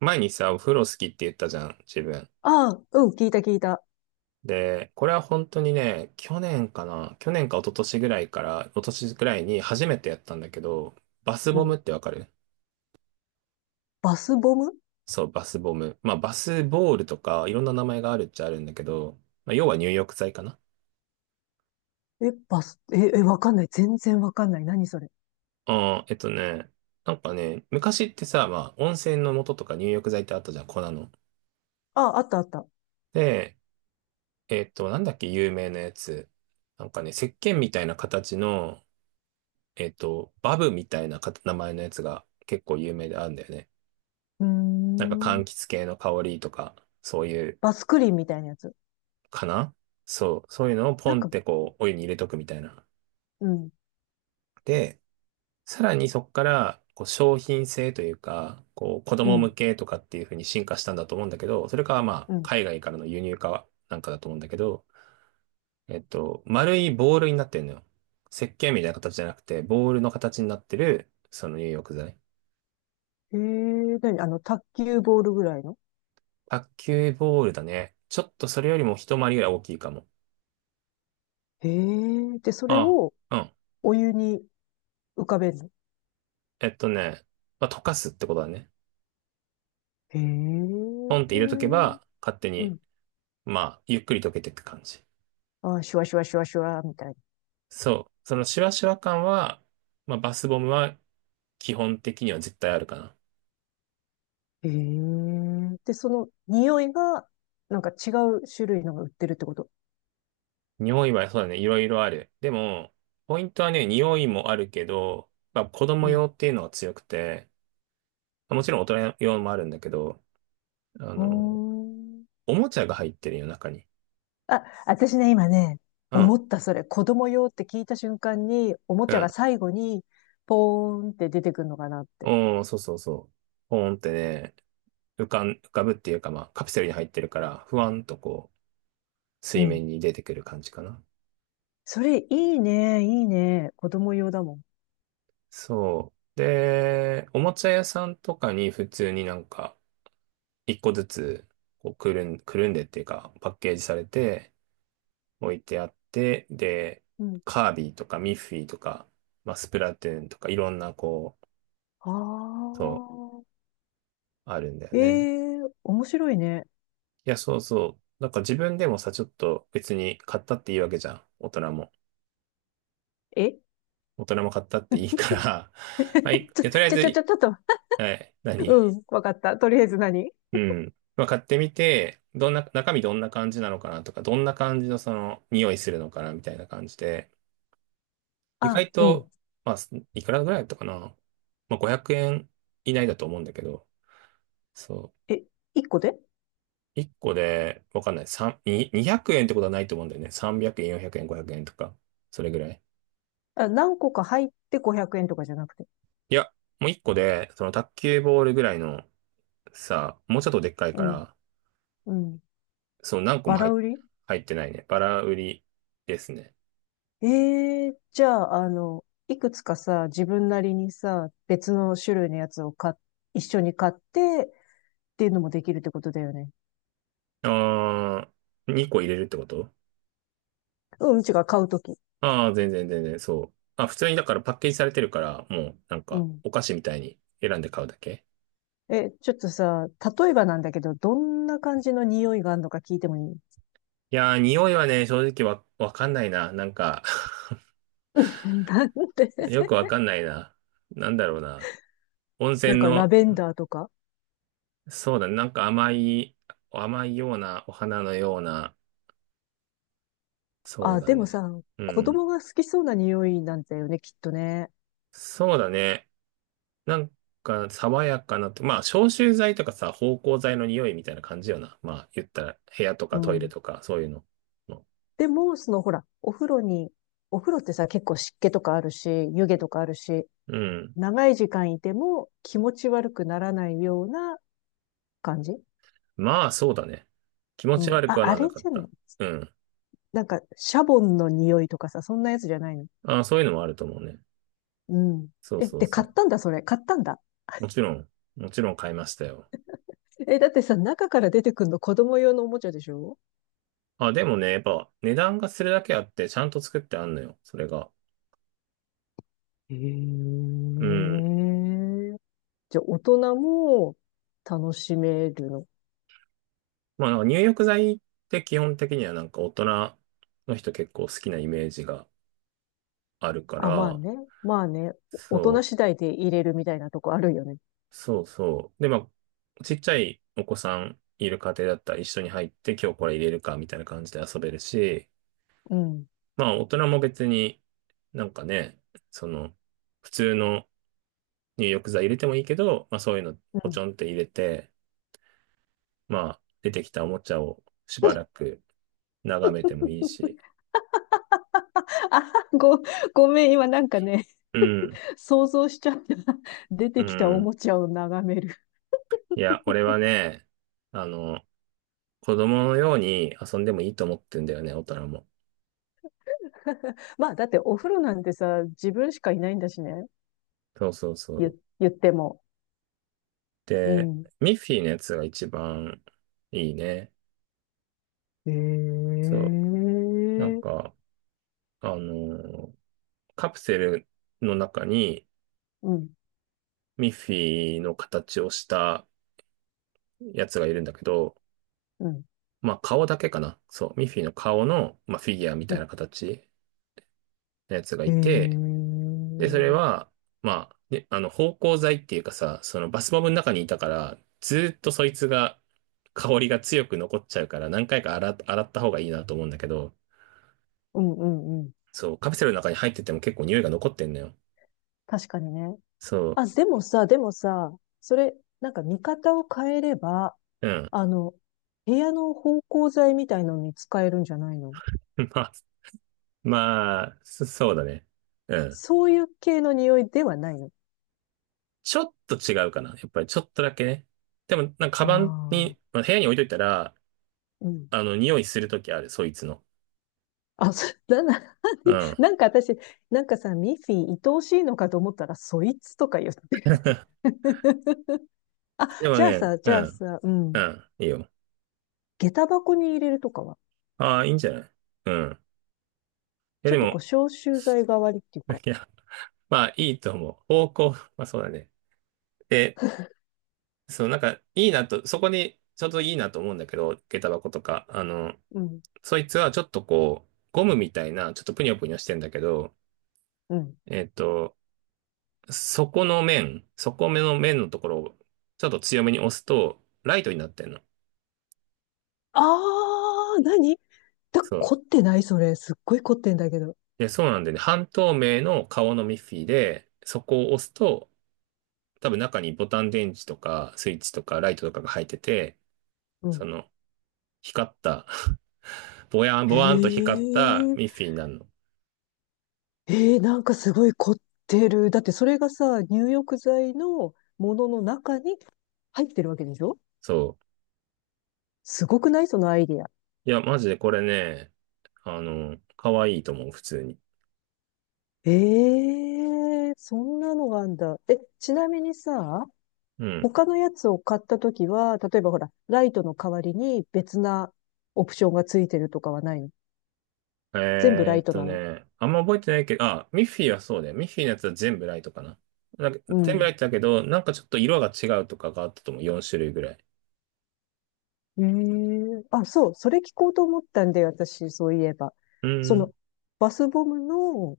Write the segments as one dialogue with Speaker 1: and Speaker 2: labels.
Speaker 1: 前にさ、お風呂好きって言ったじゃん、自分。
Speaker 2: ああ、うん、聞いた聞いた。
Speaker 1: で、これは本当にね、去年かな、去年か一昨年ぐらいから、一昨年ぐらいに初めてやったんだけど、バス
Speaker 2: う
Speaker 1: ボムっ
Speaker 2: ん。
Speaker 1: てわかる？
Speaker 2: バスボム？
Speaker 1: そう、バスボム。まあ、バスボールとか、いろんな名前があるっちゃあるんだけど、まあ、要は入浴剤かな。
Speaker 2: え、バス、え、え、わかんない。全然わかんない。何それ？
Speaker 1: うん、なんかね、昔ってさ、まあ、温泉の素とか入浴剤ってあったじゃん、粉の。
Speaker 2: ああ、あったあった。
Speaker 1: で、なんだっけ、有名なやつ。なんかね、石鹸みたいな形の、バブみたいなか名前のやつが結構有名であるんだよね。
Speaker 2: うー
Speaker 1: なんか柑
Speaker 2: ん。
Speaker 1: 橘系の香りとか、そういう、
Speaker 2: バスクリーンみたいなやつ。
Speaker 1: かな。そう、そういうのをポ
Speaker 2: なん
Speaker 1: ンっ
Speaker 2: か、
Speaker 1: てこう、お湯に入れとくみたいな。
Speaker 2: うん、
Speaker 1: で、さらにそこから、こう、商品性というか、こう、子
Speaker 2: う
Speaker 1: 供
Speaker 2: ん、
Speaker 1: 向けとかっていう風に進化したんだと思うんだけど、それか、まあ、
Speaker 2: うん。
Speaker 1: 海外からの輸入化なんかだと思うんだけど、丸いボールになってるのよ。石鹸みたいな形じゃなくて、ボールの形になってる、その入浴剤。
Speaker 2: へえ、何？卓球ボールぐらいの？
Speaker 1: 卓球ボールだね。ちょっとそれよりも一回りぐらい大きいかも。
Speaker 2: へえ、で、それ
Speaker 1: あ
Speaker 2: を
Speaker 1: あ、うん。
Speaker 2: お湯に浮かべるの？
Speaker 1: えっとね、まあ、溶かすってことだね。
Speaker 2: へえ、
Speaker 1: ポンって入れとけ
Speaker 2: う
Speaker 1: ば、勝手に、
Speaker 2: ん。
Speaker 1: まあ、ゆっくり溶けていく感じ。
Speaker 2: あ、シュワシュワシュワシュワ、みたいな。
Speaker 1: そう。そのシュワシュワ感は、まあ、バスボムは基本的には絶対あるかな。
Speaker 2: へえ、で、その匂いが、なんか違う種類のが売ってるってこと？
Speaker 1: 匂いはそうだね、いろいろある。でも、ポイントはね、匂いもあるけど、まあ、子
Speaker 2: う
Speaker 1: 供
Speaker 2: ん。
Speaker 1: 用っていうのが強くて、まあもちろん大人用もあるんだけど、あ
Speaker 2: お
Speaker 1: の、
Speaker 2: ー、
Speaker 1: おもちゃが入ってるよ、中に。
Speaker 2: あ、私ね、今ね、
Speaker 1: う
Speaker 2: 思
Speaker 1: ん。
Speaker 2: ったそれ、子供用って聞いた瞬間に、おも
Speaker 1: う
Speaker 2: ちゃ
Speaker 1: ん
Speaker 2: が最後に、ポーンって出てくるのかなって。
Speaker 1: うん、そうそうそう。ポーンってね、浮かぶっていうか、まあ、カプセルに入ってるから、ふわんとこう、
Speaker 2: う
Speaker 1: 水
Speaker 2: ん。
Speaker 1: 面に出てくる感じかな。
Speaker 2: それ、いいね、いいね。子供用だもん。
Speaker 1: そう。で、おもちゃ屋さんとかに普通になんか、一個ずつ、こう、くるんでっていうか、パッケージされて、置いてあって、で、
Speaker 2: うん。
Speaker 1: カービィとかミッフィーとか、まあ、スプラトゥーンとか、いろんな、こう、
Speaker 2: あ
Speaker 1: そう、
Speaker 2: あ。
Speaker 1: あるんだよ
Speaker 2: え
Speaker 1: ね。
Speaker 2: えー、面白いね。
Speaker 1: いや、そうそう。なんか自分でもさ、ちょっと別に買ったっていいわけじゃん、大人も。
Speaker 2: え、
Speaker 1: 大人も買ったっていいから、
Speaker 2: ちょ、
Speaker 1: まあ、いえとりあえ
Speaker 2: ちょ、
Speaker 1: ず、
Speaker 2: ちょ、ちょ、ちょっと。
Speaker 1: はい、何？
Speaker 2: うん、わかった。とりあえず何？
Speaker 1: うん。まあ、買ってみて、どんな、中身どんな感じなのかなとか、どんな感じのその、匂いするのかなみたいな感じで、意
Speaker 2: あ、
Speaker 1: 外
Speaker 2: う
Speaker 1: と、
Speaker 2: ん。
Speaker 1: まあ、すいくらぐらいだったかな、まあ、500円以内だと思うんだけど、そ
Speaker 2: え、1個で？
Speaker 1: う。1個で、わかんない。3、に200円ってことはないと思うんだよね。300円、400円、500円とか、それぐらい。
Speaker 2: あ、何個か入って500円とかじゃなくて？
Speaker 1: いや、もう1個で、その卓球ボールぐらいの、さ、もうちょっとでっかい
Speaker 2: う
Speaker 1: か
Speaker 2: ん、
Speaker 1: ら、
Speaker 2: うん。
Speaker 1: その何個も
Speaker 2: バラ売り？
Speaker 1: 入ってないね。バラ売りですね。
Speaker 2: ええー、じゃあ、いくつかさ、自分なりにさ、別の種類のやつを一緒に買ってっていうのもできるってことだよね？
Speaker 1: ああ、2個入れるってこと？
Speaker 2: うん、違う、買うとき。
Speaker 1: ああー、全然全然、そう。あ、普通にだからパッケージされてるから、もうなん
Speaker 2: う
Speaker 1: か
Speaker 2: ん。
Speaker 1: お菓子みたいに選んで買うだけ。
Speaker 2: え、ちょっとさ、例えばなんだけど、どんな感じの匂いがあるのか聞いてもいい？
Speaker 1: いやー、匂いはね、正直わかんないな。なんか
Speaker 2: なんで？
Speaker 1: よくわか んないな。なんだろうな。温
Speaker 2: なん
Speaker 1: 泉
Speaker 2: かラ
Speaker 1: の、
Speaker 2: ベンダーとか。
Speaker 1: そうだね、なんか甘い、甘いような、お花のような、そう
Speaker 2: あ、
Speaker 1: だ
Speaker 2: で
Speaker 1: ね。
Speaker 2: もさ、
Speaker 1: う
Speaker 2: 子
Speaker 1: ん。
Speaker 2: 供が好きそうな匂いなんだよね、きっとね。
Speaker 1: そうだね。なんか、爽やかなと、まあ、消臭剤とかさ、芳香剤の匂いみたいな感じよな。まあ、言ったら、部屋と
Speaker 2: う
Speaker 1: かトイレ
Speaker 2: ん。
Speaker 1: とか、そういうの。
Speaker 2: でも、そのほら、お風呂ってさ、結構湿気とかあるし、湯気とかあるし、
Speaker 1: うん。
Speaker 2: 長い時間いても気持ち悪くならないような感じ。
Speaker 1: まあ、そうだね。気持
Speaker 2: う
Speaker 1: ち
Speaker 2: ん。
Speaker 1: 悪く
Speaker 2: あ、
Speaker 1: は
Speaker 2: あ
Speaker 1: なんな
Speaker 2: れ
Speaker 1: かっ
Speaker 2: じゃな
Speaker 1: た。
Speaker 2: い？
Speaker 1: うん。
Speaker 2: なんか、シャボンの匂いとかさ、そんなやつじゃないの？
Speaker 1: ああ、そういうのもあると思うね。
Speaker 2: うん。
Speaker 1: そう
Speaker 2: え、
Speaker 1: そう
Speaker 2: で、買っ
Speaker 1: そ
Speaker 2: たんだ、それ。買ったんだ。
Speaker 1: う。もちろん、もちろん買いましたよ。
Speaker 2: え、だってさ、中から出てくるの子供用のおもちゃでしょ？
Speaker 1: あ、でもね、やっぱ、値段がするだけあって、ちゃんと作ってあんのよ、それが。
Speaker 2: へえ。
Speaker 1: うん。
Speaker 2: じゃあ、大人も楽しめるの？
Speaker 1: まあ、なんか入浴剤って基本的にはなんか大人の人結構好きなイメージがあるか
Speaker 2: あ、まあ
Speaker 1: ら、
Speaker 2: ね。まあね。大人
Speaker 1: そう。
Speaker 2: 次第で入れるみたいなとこあるよね。
Speaker 1: そうそう。で、まあ、ちっちゃいお子さんいる家庭だったら一緒に入って今日これ入れるかみたいな感じで遊べるし、
Speaker 2: うん。
Speaker 1: まあ大人も別になんかね、その普通の入浴剤入れてもいいけど、まあそういうの
Speaker 2: う
Speaker 1: ポチ
Speaker 2: ん。
Speaker 1: ョンって入れて、まあ出てきたおもちゃをしばらく眺めてもいいし。
Speaker 2: あ、ごめん、今なんかね、
Speaker 1: うん、
Speaker 2: 想像しちゃった。出
Speaker 1: う
Speaker 2: てきたお
Speaker 1: ん。
Speaker 2: もちゃを眺める。
Speaker 1: いや、俺はね、あの、子供のように遊んでもいいと思ってんだよね、大人も。
Speaker 2: まあ、だってお風呂なんてさ、自分しかいないんだしね。
Speaker 1: そうそうそ
Speaker 2: 言、
Speaker 1: う。
Speaker 2: 言っても。う
Speaker 1: で、
Speaker 2: ん。
Speaker 1: ミッフィーのやつが一番いいね。
Speaker 2: え
Speaker 1: そう。なん
Speaker 2: ー、
Speaker 1: か、あのーカプセルの中に
Speaker 2: うん。
Speaker 1: ミッフィーの形をしたやつがいるんだけど、
Speaker 2: うん。
Speaker 1: まあ顔だけかな。そう。ミッフィーの顔の、まあ、フィギュアみ
Speaker 2: う
Speaker 1: たい
Speaker 2: ん。
Speaker 1: な形のやつが
Speaker 2: え
Speaker 1: いて、で、それ
Speaker 2: ー、
Speaker 1: は、まあ、ね、芳香剤っていうかさ、そのバスボムの中にいたから、ずーっとそいつが、香りが強く残っちゃうから、何回か洗った方がいいなと思うんだけど、
Speaker 2: うん。うんうん。
Speaker 1: そう、カプセルの中に入ってても結構匂いが残ってんのよ。
Speaker 2: 確かにね。
Speaker 1: そ
Speaker 2: あ、でもさ、でもさ、それ、なんか見方を変えれば、
Speaker 1: う、うん。
Speaker 2: あの、部屋の芳香剤みたいのに使えるんじゃないの？
Speaker 1: まあ、まあ、そそうだね。うん。
Speaker 2: そういう系の匂いではないの？
Speaker 1: ちょっと違うかな。やっぱりちょっとだけね。でも、なんかカバンに、
Speaker 2: あ
Speaker 1: まあ、部屋に置いといたら、
Speaker 2: あー、うん。
Speaker 1: 匂いするときある、そいつの。
Speaker 2: あ、そ、な、な、
Speaker 1: うん。
Speaker 2: なんか私、なんかさ、ミッフィー、愛おしいのかと思ったら、そいつとか言って。あ、
Speaker 1: でも
Speaker 2: じゃあ
Speaker 1: ね、
Speaker 2: さ、じ
Speaker 1: う
Speaker 2: ゃあ
Speaker 1: ん、
Speaker 2: さ、う
Speaker 1: う
Speaker 2: ん。
Speaker 1: ん、いいよ。
Speaker 2: 下駄箱に入れるとかは、
Speaker 1: ああ、いいんじゃない？うん。いや、
Speaker 2: ちょ
Speaker 1: で
Speaker 2: っとこう、
Speaker 1: も、
Speaker 2: 消臭剤代わりっていうか、
Speaker 1: いや、まあ、いいと思う。方向、まあ、そうだね。で、そう、なんか、いいなと、そこに、ちょうどいいなと思うんだけど、下駄箱とか、
Speaker 2: うん、
Speaker 1: そいつはちょっとこう、ゴムみたいな、ちょっとぷにょぷにょしてんだけど、
Speaker 2: うん。
Speaker 1: えっと、底目の面のところをちょっと強めに押すと、ライトになってんの。
Speaker 2: あー、何だ、
Speaker 1: そう。
Speaker 2: 凝ってない？それ。すっごい凝ってんだけど。
Speaker 1: で、そうなんでね、半透明の顔のミッフィーで、そこを押すと、多分中にボタン電池とか、スイッチとか、ライトとかが入ってて、
Speaker 2: う
Speaker 1: そ
Speaker 2: ん。
Speaker 1: の、光った ぼやん、
Speaker 2: へ
Speaker 1: ぼわんと光った
Speaker 2: え、
Speaker 1: ミッフィーになるの。
Speaker 2: えー、なんかすごい凝ってる。だってそれがさ、入浴剤のものの中に入ってるわけでしょ？
Speaker 1: そ
Speaker 2: すごくない？そのアイディア。
Speaker 1: う。いや、マジでこれね、可愛いと思う、普通に。
Speaker 2: ええ、そんなのがあんだ。え、ちなみにさ、
Speaker 1: うん。
Speaker 2: 他のやつを買ったときは、例えばほら、ライトの代わりに別なオプションがついてるとかはないの？全部ライトなの？
Speaker 1: あんま覚えてないけど、あ、ミッフィーはそうだよ。ミッフィーのやつは全部ライトかな。なんか
Speaker 2: う
Speaker 1: 全部ラ
Speaker 2: ん。
Speaker 1: イトだけど、なんかちょっと色が違うとかがあったと思う。4種類ぐらい。
Speaker 2: ええ、あ、そう、それ聞こうと思ったんだよ、私、そういえば。
Speaker 1: う
Speaker 2: そ
Speaker 1: ーん、
Speaker 2: の、バスボムの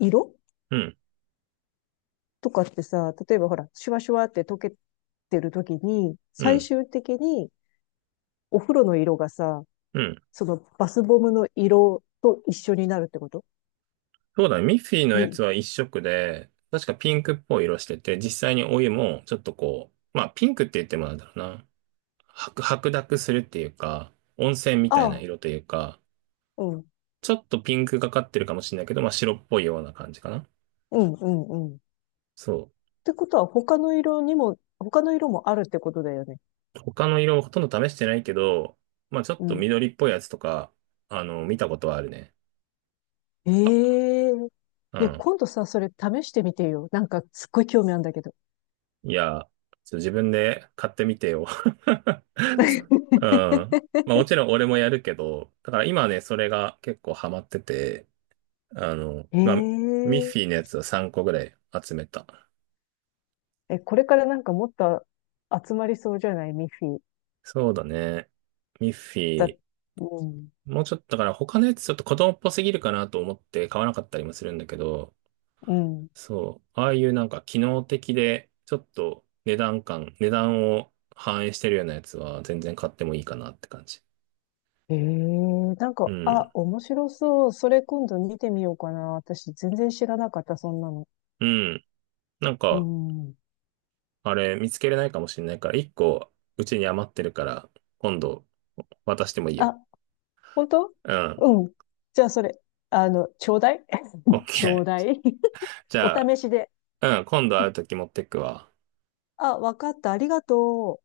Speaker 2: 色
Speaker 1: うん、
Speaker 2: とかってさ、例えばほら、シュワシュワって溶けてるときに、
Speaker 1: う
Speaker 2: 最
Speaker 1: ん、
Speaker 2: 終的にお風呂の色がさ、
Speaker 1: うん。
Speaker 2: そのバスボムの色と一緒になるってこと？
Speaker 1: そうだね。ミッフィーのや
Speaker 2: み、
Speaker 1: つは一色で、確かピンクっぽい色してて、実際にお湯もちょっとこう、まあピンクって言ってもなんだろうな。白濁するっていうか、温泉み
Speaker 2: あ
Speaker 1: たいな
Speaker 2: あ、
Speaker 1: 色というか、
Speaker 2: うん、
Speaker 1: ちょっとピンクがかってるかもしれないけど、まあ白っぽいような感じかな。
Speaker 2: うん、うん、うん。っ
Speaker 1: そう。
Speaker 2: てことは、他の色もあるってことだよね。
Speaker 1: 他の色もほとんど試してないけど、まあちょっ
Speaker 2: う
Speaker 1: と
Speaker 2: ん。
Speaker 1: 緑っぽいやつとか、見たことはあるね。
Speaker 2: ええ、
Speaker 1: う
Speaker 2: で、
Speaker 1: ん。
Speaker 2: 今度さ、それ試してみてよ。なんか、すっごい興味あるんだけど。
Speaker 1: いや、ちょっと自分で買ってみてよ。う ん。まあもちろん俺もやるけど、だから今ね、それが結構ハマってて、
Speaker 2: え
Speaker 1: まあ、ミッフィー
Speaker 2: え
Speaker 1: のやつを3個ぐらい集めた。
Speaker 2: え、これからなんかもっと集まりそうじゃない？ミッフィー。
Speaker 1: そうだね。ミッフィ
Speaker 2: だ、
Speaker 1: ー。
Speaker 2: うん、
Speaker 1: もうちょっと、だから他のやつちょっと子供っぽすぎるかなと思って買わなかったりもするんだけど、
Speaker 2: うん。
Speaker 1: そう。ああいうなんか機能的で、ちょっと値段を反映してるようなやつは全然買ってもいいかなって感じ。
Speaker 2: ええ、なん
Speaker 1: う
Speaker 2: か、あ、
Speaker 1: ん。
Speaker 2: 面白そう。それ今度見てみようかな。私全然知らなかった、そんなの。
Speaker 1: うん。なん
Speaker 2: う
Speaker 1: か、
Speaker 2: ん。
Speaker 1: あれ見つけれないかもしれないから、一個うちに余ってるから、今度渡してもいいよ。
Speaker 2: あ、本当？
Speaker 1: うん。
Speaker 2: うん。じゃあ、それ、ちょうだい。
Speaker 1: オッ
Speaker 2: ちょう
Speaker 1: ケ
Speaker 2: だ
Speaker 1: ー。
Speaker 2: い。
Speaker 1: じ
Speaker 2: お
Speaker 1: ゃあ、
Speaker 2: 試しで。
Speaker 1: うん、今度会うとき持ってくわ。
Speaker 2: あ、わかった。ありがとう。